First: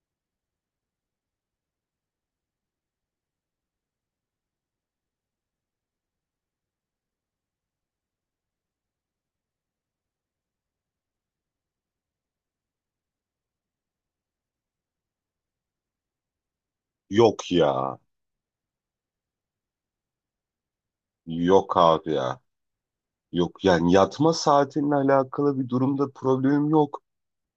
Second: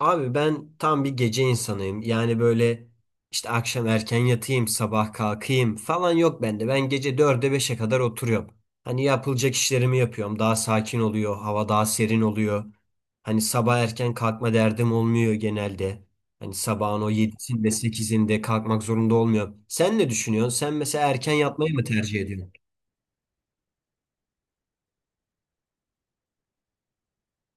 Abi ben tam bir gece insanıyım. Yani böyle işte akşam erken yatayım, sabah kalkayım falan yok bende. Ben gece dörde beşe kadar oturuyorum. Hani yapılacak işlerimi yapıyorum. Daha sakin oluyor, hava daha serin oluyor. Hani sabah erken kalkma derdim olmuyor genelde. Hani sabahın o Yok 7'sinde ya. sekizinde kalkmak zorunda olmuyorum. Sen ne düşünüyorsun? Sen mesela erken yatmayı Yok mı abi tercih ya. ediyorsun? Yok, yani yatma saatinle alakalı bir durumda problemim yok.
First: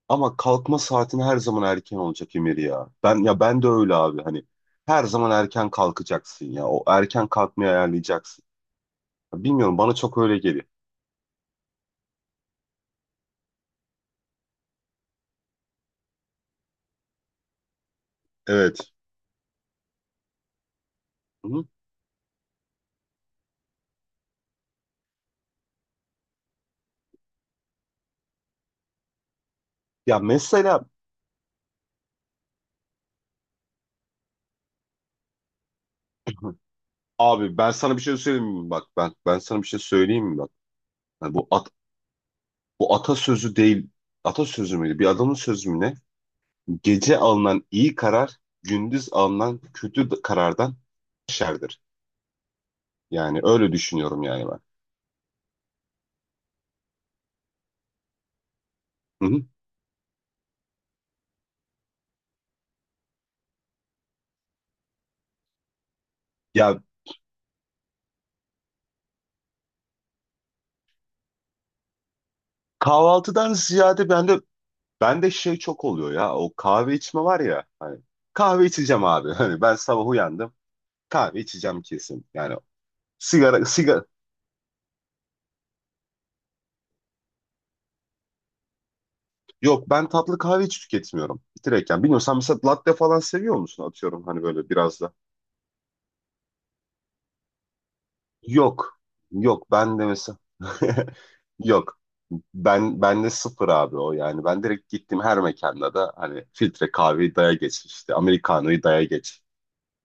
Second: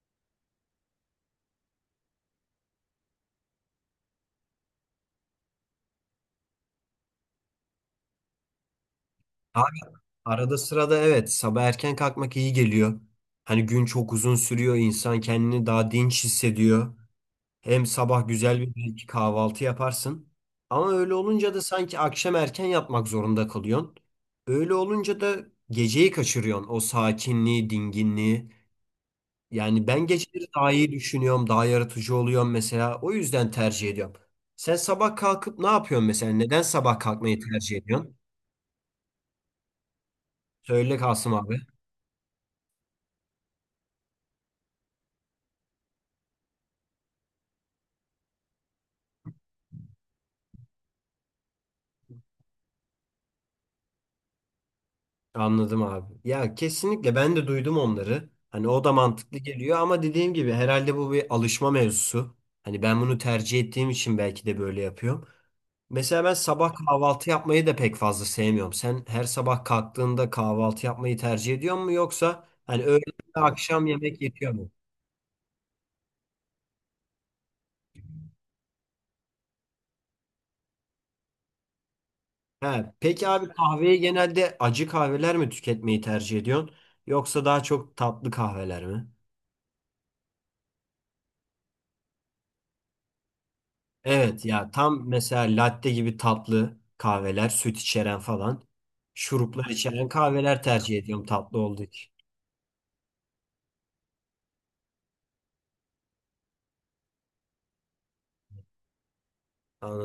Ama kalkma saatin her zaman erken olacak Emir ya. Ben de öyle abi, hani her zaman erken kalkacaksın ya. O erken kalkmayı ayarlayacaksın. Abi Bilmiyorum, bana çok öyle arada geliyor. sırada evet, sabah erken kalkmak iyi geliyor. Hani gün çok uzun sürüyor, insan kendini daha dinç hissediyor. Hem sabah güzel bir Evet. belki kahvaltı yaparsın. Ama öyle olunca da Hı? sanki akşam erken yapmak zorunda kalıyorsun. Öyle olunca da geceyi kaçırıyorsun. O sakinliği, dinginliği. Yani ben Ya geceleri daha mesela iyi düşünüyorum, daha yaratıcı oluyorum mesela. O yüzden tercih ediyorum. Sen sabah kalkıp ne yapıyorsun mesela? Neden sabah kalkmayı abi ben tercih sana bir ediyorsun? şey söyleyeyim mi, bak ben sana bir şey söyleyeyim mi, bak Söyle Kasım yani abi. Bu atasözü değil, atasözü müydü, bir adamın sözü mü ne. Gece alınan iyi karar, gündüz alınan kötü karardan şerdir. Yani öyle düşünüyorum yani ben. Anladım abi. Ya kesinlikle ben de duydum onları. Hani o da Hı mantıklı hı. geliyor ama dediğim gibi herhalde bu bir alışma mevzusu. Hani ben bunu tercih ettiğim için belki de böyle yapıyorum. Mesela ben sabah Ya kahvaltı yapmayı da pek fazla sevmiyorum. Sen her sabah kalktığında kahvaltı yapmayı tercih ediyor mu yoksa hani öğle ve kahvaltıdan akşam ziyade yemek bende yetiyor mu? bende şey çok oluyor ya. O kahve içme var ya, hani kahve içeceğim abi. Hani ben sabah uyandım. Kahve içeceğim kesin. Yani He, peki abi sigara kahveyi sigara genelde acı kahveler mi tüketmeyi tercih ediyorsun yoksa daha çok tatlı kahveler mi? yok, ben tatlı kahve hiç tüketmiyorum. Direkt. Yani bilmiyorum, sen mesela latte falan seviyor musun, atıyorum, hani Evet böyle ya, biraz tam da. mesela latte gibi tatlı kahveler, süt içeren falan, Yok. şuruplar Yok ben de içeren mesela kahveler tercih ediyorum tatlı olduğu yok. için. Ben de sıfır abi o, yani. Ben direkt gittim, her mekanda da hani filtre kahveyi daya geç işte. Americano'yu daya geç.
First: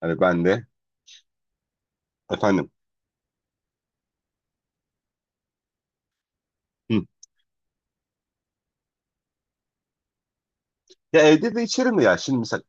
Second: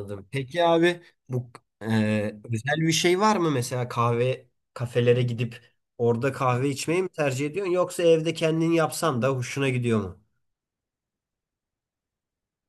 Hani ben Peki de. abi bu e, Efendim. özel bir şey var mı mesela kahve kafelere gidip orada kahve içmeyi Hı. mi tercih ediyorsun yoksa evde kendin yapsan da hoşuna gidiyor mu? Ya evde de içerim de ya. Şimdi mesela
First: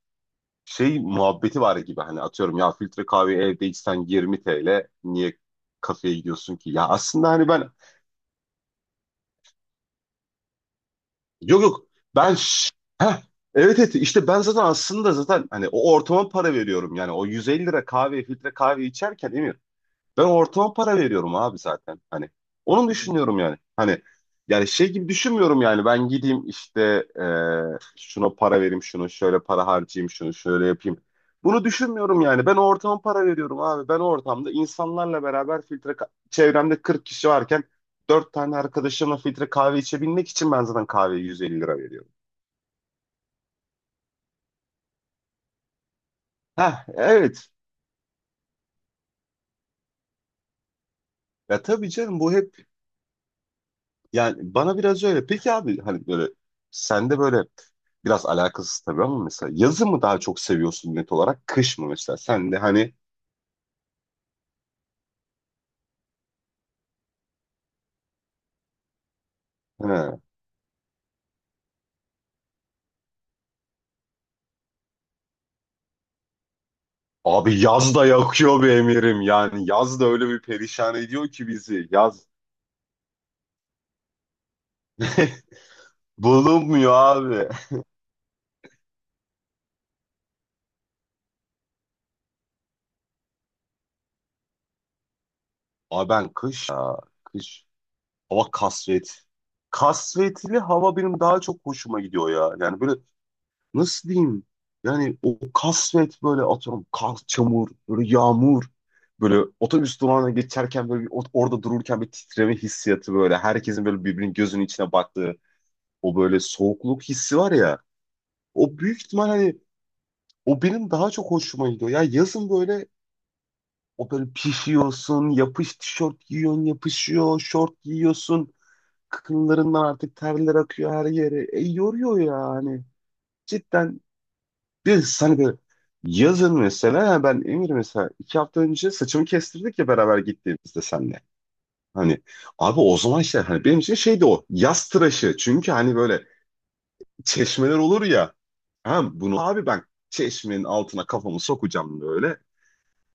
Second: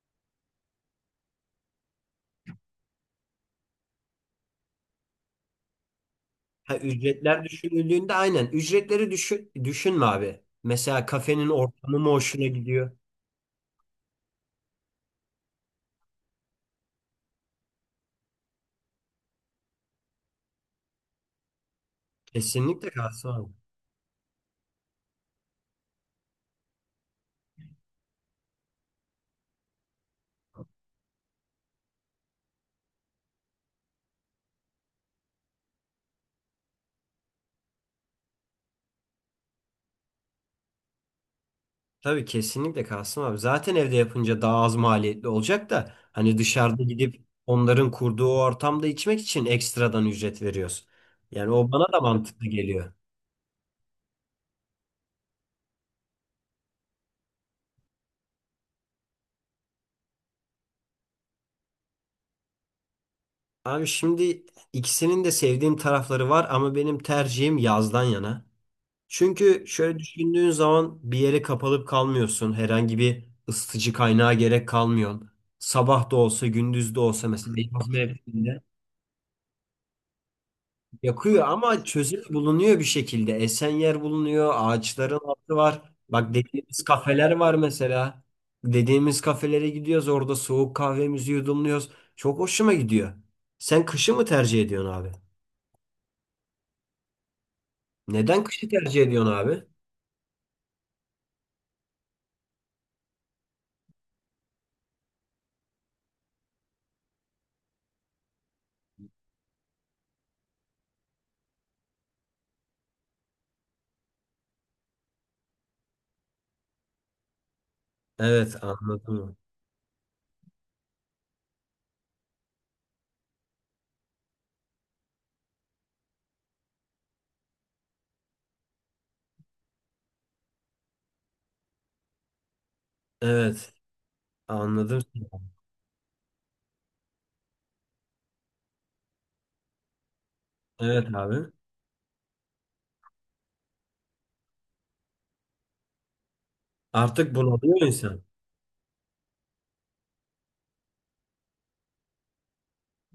şey muhabbeti var gibi, hani atıyorum ya, filtre kahve evde içsen 20 TL, niye kafeye gidiyorsun ki? Ha, Ya aslında ücretler hani ben. düşünüldüğünde aynen ücretleri düşünme abi. Mesela kafenin Yok yok, ortamı mı ben hoşuna gidiyor? heh, evet evet, işte ben zaten aslında zaten hani o ortama para veriyorum, yani o 150 lira kahve, filtre kahve içerken Emir, ben ortama para veriyorum abi zaten. Hani onu Kesinlikle kalsın düşünüyorum abi. yani. Hani yani şey gibi düşünmüyorum yani. Ben gideyim işte, e, şuna para vereyim, şunu şöyle para harcayayım, şunu şöyle yapayım. Bunu düşünmüyorum yani. Ben o ortama para veriyorum abi. Ben o ortamda insanlarla beraber çevremde 40 kişi varken 4 tane arkadaşımla filtre kahve içebilmek için ben zaten kahveye 150 lira veriyorum. Tabii kesinlikle Kasım abi. Zaten evde yapınca daha az maliyetli olacak da hani dışarıda Heh, gidip evet. onların kurduğu o ortamda içmek için ekstradan ücret veriyoruz. Yani Ya o tabii bana da canım, bu mantıklı hep. geliyor. Yani bana biraz öyle. Peki abi, hani böyle sende böyle, biraz alakasız tabii ama, mesela yazı mı daha çok seviyorsun net olarak, kış mı mesela? Sen de hani, Abi şimdi ikisinin de sevdiğim tarafları var ama benim tercihim yazdan yana. Çünkü he, şöyle düşündüğün zaman bir yere kapalıp kalmıyorsun. Herhangi bir ısıtıcı kaynağa gerek kalmıyor. Sabah da olsa gündüz de olsa mesela. abi yaz da yakıyor be Emir'im, yani yaz da öyle bir perişan ediyor Yakıyor ki ama bizi çözüm yaz. bulunuyor bir şekilde. Esen yer bulunuyor, ağaçların altı var. Bak, dediğimiz Bulunmuyor kafeler abi. var mesela. Dediğimiz kafelere gidiyoruz, orada soğuk kahvemizi yudumluyoruz. Çok hoşuma gidiyor. Sen kışı mı tercih ediyorsun abi? Abi ben kış ya, kış, Neden hava kışı tercih kasvet. ediyorsun abi? Kasvetli hava benim daha çok hoşuma gidiyor ya. Yani böyle, nasıl diyeyim? Yani o kasvet, böyle atıyorum kar, çamur, böyle yağmur. Böyle otobüs durağına geçerken böyle orada dururken bir titreme hissiyatı böyle. Herkesin böyle birbirinin gözünün içine baktığı o böyle soğukluk hissi var ya. Evet, O büyük ihtimal anladım. hani o benim daha çok hoşuma gidiyor. Ya yazın böyle, o böyle pişiyorsun, yapış tişört giyiyorsun, yapışıyor, şort giyiyorsun. Kıkınlarından artık terler akıyor her yere. E yoruyor ya hani. Evet, Cidden. anladım. Biz hani böyle yazın mesela, yani ben Emir, mesela 2 hafta önce saçımı kestirdik ya, beraber gittiğimizde Evet senle. abi. Hani abi o zaman işte, hani benim için şeydi o yaz tıraşı. Çünkü hani böyle Artık çeşmeler bunalıyor olur insan. ya. Ha bunu abi, ben çeşmenin altına kafamı sokacağım böyle.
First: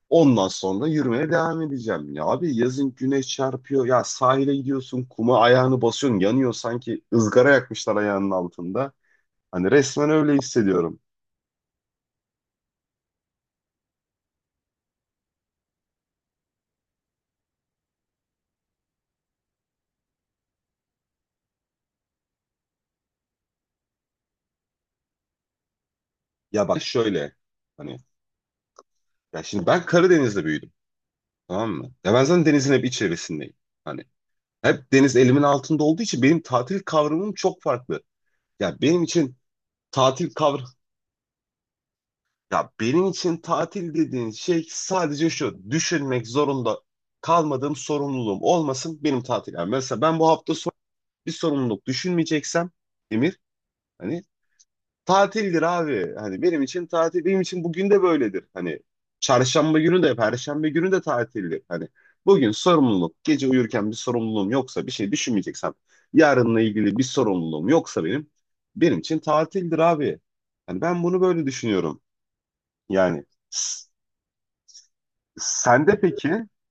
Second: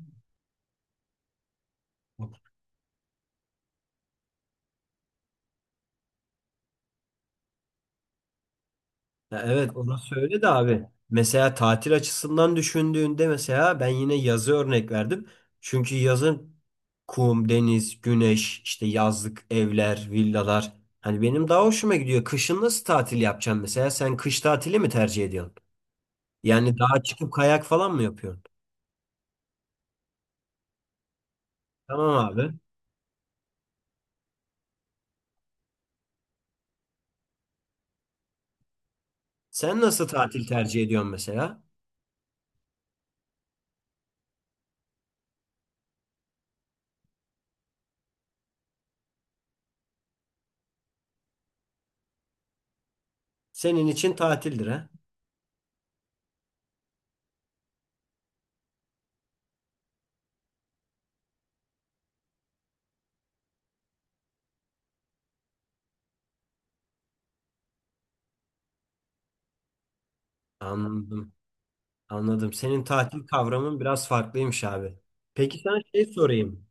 Ondan sonra yürümeye devam edeceğim. Ya abi, yazın güneş çarpıyor. Ya sahile gidiyorsun, kuma ayağını basıyorsun, yanıyor, sanki ızgara yakmışlar ayağının altında. Ya evet, Hani resmen orası öyle öyle de abi. hissediyorum. Mesela tatil açısından düşündüğünde, mesela ben yine yazı örnek verdim. Çünkü yazın kum, deniz, güneş, işte yazlık evler, villalar. Hani benim daha hoşuma gidiyor. Kışın nasıl tatil yapacaksın mesela? Sen kış tatili mi tercih ediyorsun? Ya Yani bak dağa çıkıp şöyle, kayak falan hani mı yapıyorsun? ya şimdi ben Karadeniz'de büyüdüm. Tamam mı? Ya Tamam ben zaten abi. denizin hep içerisindeyim. Hani hep deniz elimin altında olduğu için benim tatil kavramım çok farklı. Ya benim için Sen nasıl tatil tatil kavr tercih ediyorsun mesela? ya benim için tatil dediğin şey, sadece şu: düşünmek zorunda kalmadığım, sorumluluğum olmasın, benim tatil. Yani mesela ben bu hafta son, bir sorumluluk düşünmeyeceksem Emir, Senin için hani tatildir ha? tatildir abi. Hani benim için tatil, benim için bugün de böyledir. Hani çarşamba günü de, perşembe günü de tatildir. Hani bugün sorumluluk, gece uyurken bir sorumluluğum yoksa, bir şey düşünmeyeceksem, yarınla ilgili bir sorumluluğum yoksa benim için tatildir abi. Hani ben bunu Anladım. böyle düşünüyorum. Anladım. Senin Yani. tatil kavramın s- biraz farklıymış abi. Peki sana Sende şey peki? sorayım.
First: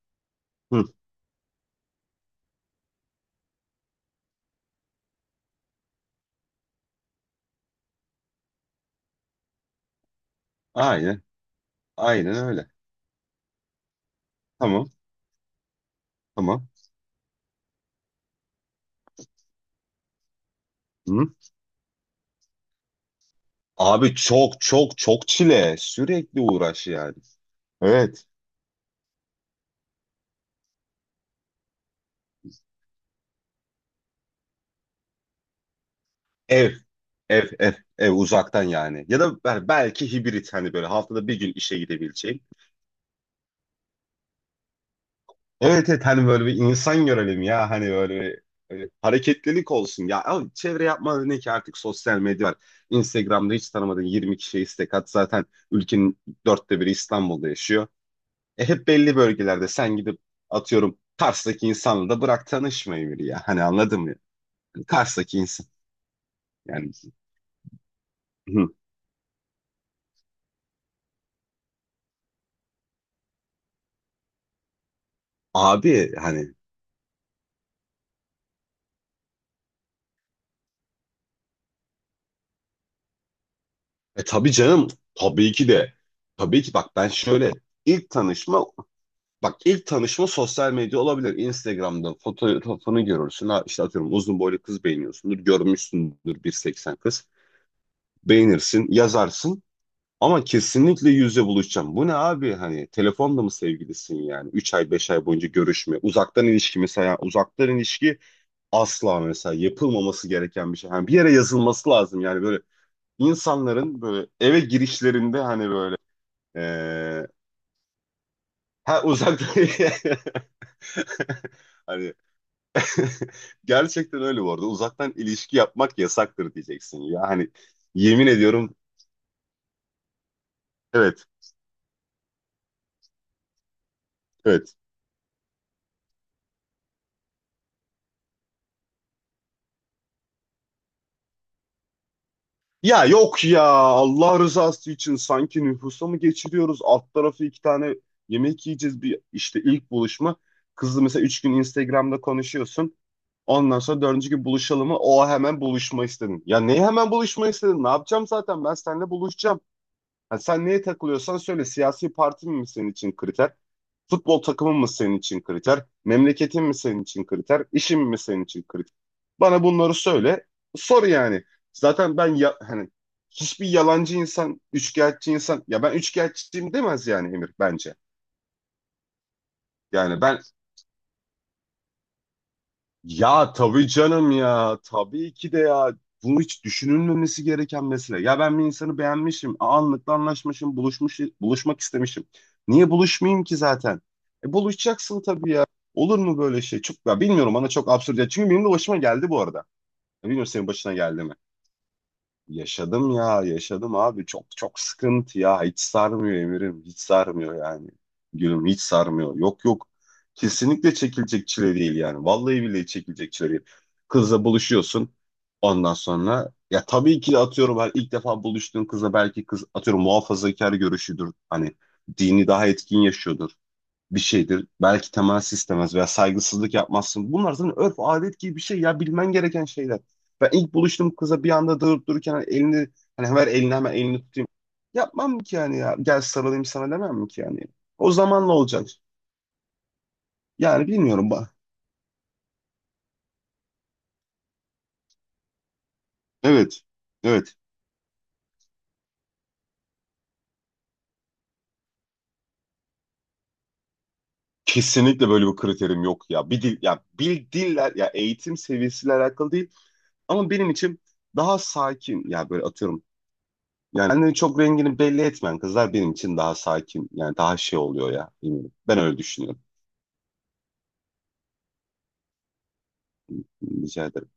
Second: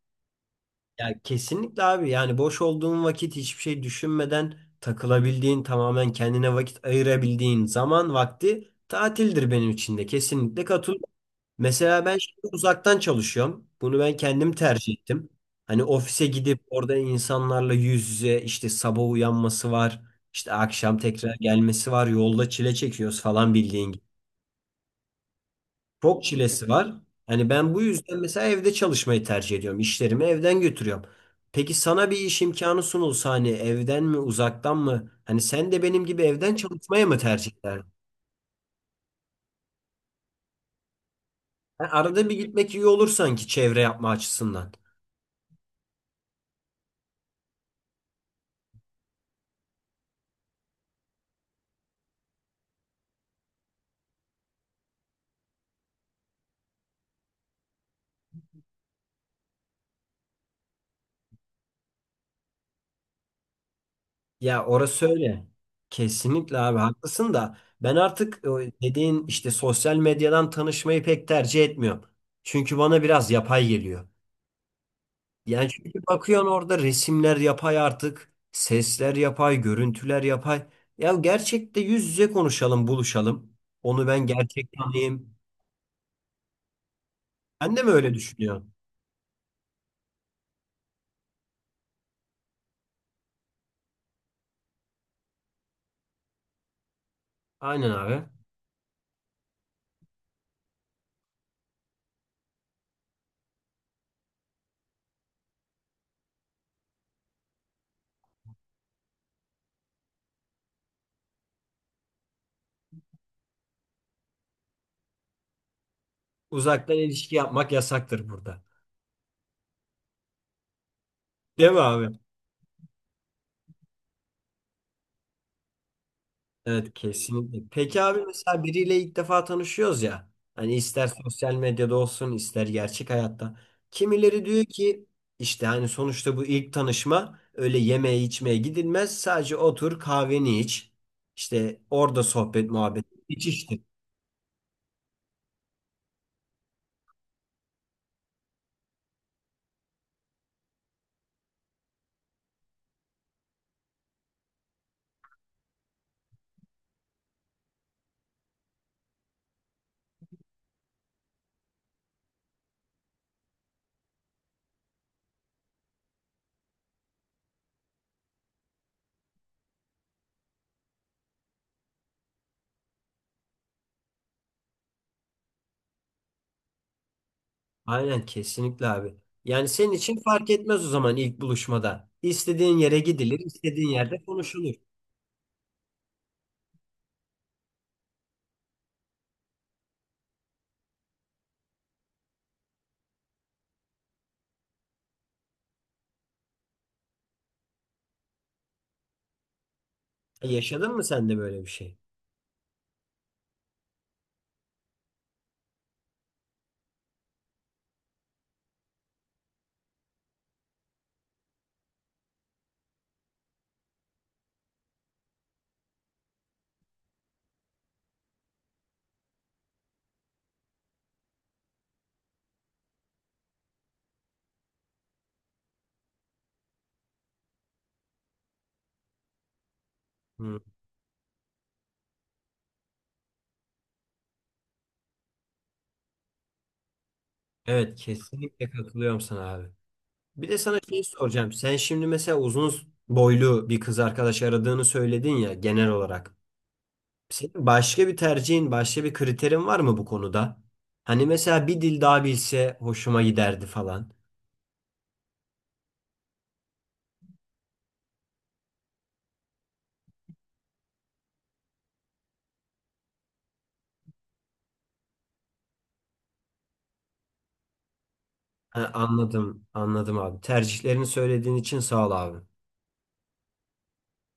Hı, Ya kesinlikle abi, yani boş olduğun vakit hiçbir şey düşünmeden takılabildiğin, tamamen kendine vakit ayırabildiğin zaman vakti tatildir benim için de, kesinlikle katıl. aynen, Mesela ben aynen şimdi öyle. uzaktan çalışıyorum. Bunu ben kendim Tamam, tercih ettim. Hani ofise gidip tamam. orada insanlarla yüz yüze işte sabah uyanması var. İşte akşam Hı. tekrar gelmesi var. Yolda çile çekiyoruz falan bildiğin gibi. Abi çok çok çok çile. Çok Sürekli çilesi uğraş var. yani. Hani ben bu yüzden Evet. mesela evde çalışmayı tercih ediyorum. İşlerimi evden götürüyorum. Peki sana bir iş imkanı sunulsa hani evden mi, uzaktan mı? Hani sen de benim gibi evden Ev, çalışmaya mı ev, tercih ev, ederdin? ev uzaktan yani. Ya da belki hibrit, hani böyle haftada bir gün işe Yani arada bir gidebileceğim. gitmek iyi olur sanki çevre yapma açısından. Evet evet, hani böyle bir insan görelim ya, hani böyle bir, böyle hareketlilik olsun ya. Ama çevre yapma ne ki, artık sosyal medya var. Instagram'da hiç tanımadığın 20 kişiye istek at. Zaten ülkenin 1/4'ü İstanbul'da yaşıyor. E hep belli bölgelerde sen, gidip atıyorum Kars'taki insanla da bırak tanışmayı, biri ya. Hani anladın mı? Ya Hani orası Kars'taki öyle. insan. Kesinlikle abi Yani. haklısın da ben artık o Hı. dediğin işte sosyal medyadan tanışmayı pek tercih etmiyorum. Çünkü bana biraz yapay geliyor. Yani çünkü Abi bakıyorsun hani. orada resimler yapay artık, sesler yapay, görüntüler yapay. Ya gerçekte yüz yüze konuşalım, buluşalım. Onu E ben tabii gerçek canım. tanıyayım. Tabii ki de. Tabii ki bak ben şöyle, Ben de mi ilk öyle tanışma, düşünüyorum? bak ilk tanışma sosyal medya olabilir. Instagram'da fotoğrafını görürsün. Ha, işte atıyorum uzun boylu kız beğeniyorsundur. Görmüşsündür, 1,80 kız. Aynen abi. Beğenirsin, yazarsın. Ama kesinlikle yüzle buluşacağım. Bu ne abi, hani telefonda mı sevgilisin yani? 3 ay 5 ay boyunca görüşme. Uzaktan ilişki, mesela uzaktan ilişki asla mesela yapılmaması gereken bir şey. Yani bir yere yazılması lazım, yani böyle insanların böyle eve girişlerinde hani böyle, Uzaktan ee, ilişki yapmak yasaktır burada. ha, uzaktan Değil mi abi? hani gerçekten öyle bu arada. Uzaktan ilişki yapmak yasaktır Evet, diyeceksin ya. Hani kesinlikle. Peki abi yemin mesela ediyorum. biriyle ilk defa tanışıyoruz ya. Hani ister Evet sosyal medyada olsun ister gerçek hayatta. Kimileri diyor evet. ki işte hani sonuçta bu ilk tanışma öyle yemeğe içmeye gidilmez. Sadece otur kahveni iç. İşte orada sohbet muhabbet Ya yok iç ya, işte. Allah rızası için sanki nüfusa mı geçiriyoruz? Alt tarafı iki tane yemek yiyeceğiz, bir işte ilk buluşma. Kızla mesela 3 gün Instagram'da konuşuyorsun. Ondan sonra dördüncü gün buluşalım mı? O, hemen buluşma istedin. Ya neyi hemen buluşma istedin? Ne yapacağım zaten? Ben seninle buluşacağım. Ha, sen neye takılıyorsan söyle. Siyasi partin mi senin için kriter? Futbol takımın mı senin için kriter? Memleketin mi senin için kriter? İşin mi senin için kriter? Bana bunları söyle. Sor yani. Zaten ben ya, hani hiçbir yalancı insan, üçkağıtçı insan ya ben üçkağıtçıyım demez yani Emir, bence. Aynen, kesinlikle abi. Yani senin için Yani ben. fark etmez o zaman ilk buluşmada. İstediğin yere gidilir, Ya istediğin tabii yerde canım konuşulur. ya. Tabii ki de ya. Bunu hiç düşünülmemesi gereken mesele. Ya ben bir insanı beğenmişim. Anlıkla anlaşmışım. Buluşmak istemişim. Niye buluşmayayım ki zaten? E, buluşacaksın tabii ya. Olur mu böyle şey? Çok, ya bilmiyorum, bana çok absürt. Ya çünkü benim de başıma geldi bu arada. Ya bilmiyorum, senin Yaşadın başına mı geldi sen mi? de böyle bir şey? Yaşadım ya, yaşadım abi. Çok çok sıkıntı ya. Hiç sarmıyor Emir'im. Hiç sarmıyor yani. Gülüm hiç sarmıyor. Yok yok. Kesinlikle çekilecek çile değil yani. Vallahi billahi çekilecek çile değil. Kızla buluşuyorsun. Ondan sonra ya tabii ki de, atıyorum ben ilk defa buluştuğun kızla, belki kız atıyorum muhafazakar görüşüdür. Hani dini daha etkin yaşıyordur, bir şeydir. Belki temas istemez veya saygısızlık yapmazsın. Bunlar zaten örf adet gibi bir şey ya, bilmen gereken şeyler. Ben Hı. ilk buluştuğum kıza bir anda durup dururken hani elini, hani ver elini hemen, elini tutayım. Yapmam ki yani ya. Gel sarılayım sana demem mi ki yani. Evet, O zamanla kesinlikle olacak. katılıyorum sana abi. Bir de sana Yani şey bilmiyorum. Soracağım. Sen şimdi mesela uzun boylu bir kız arkadaş aradığını söyledin ya genel olarak. Evet. Evet. Senin başka bir tercihin, başka bir kriterin var mı bu konuda? Hani mesela bir dil daha bilse hoşuma giderdi falan. Kesinlikle böyle bir kriterim yok ya. Bir dil ya, bir diller ya, eğitim seviyesiyle alakalı değil ama benim için daha sakin ya, böyle atıyorum. Yani kendini çok rengini belli etmeyen kızlar benim için daha sakin. Yani daha şey oluyor ya. Bilmiyorum. Ha, Ben öyle düşünüyorum. anladım, anladım abi. Tercihlerini söylediğin için sağ ol abi. Rica ederim.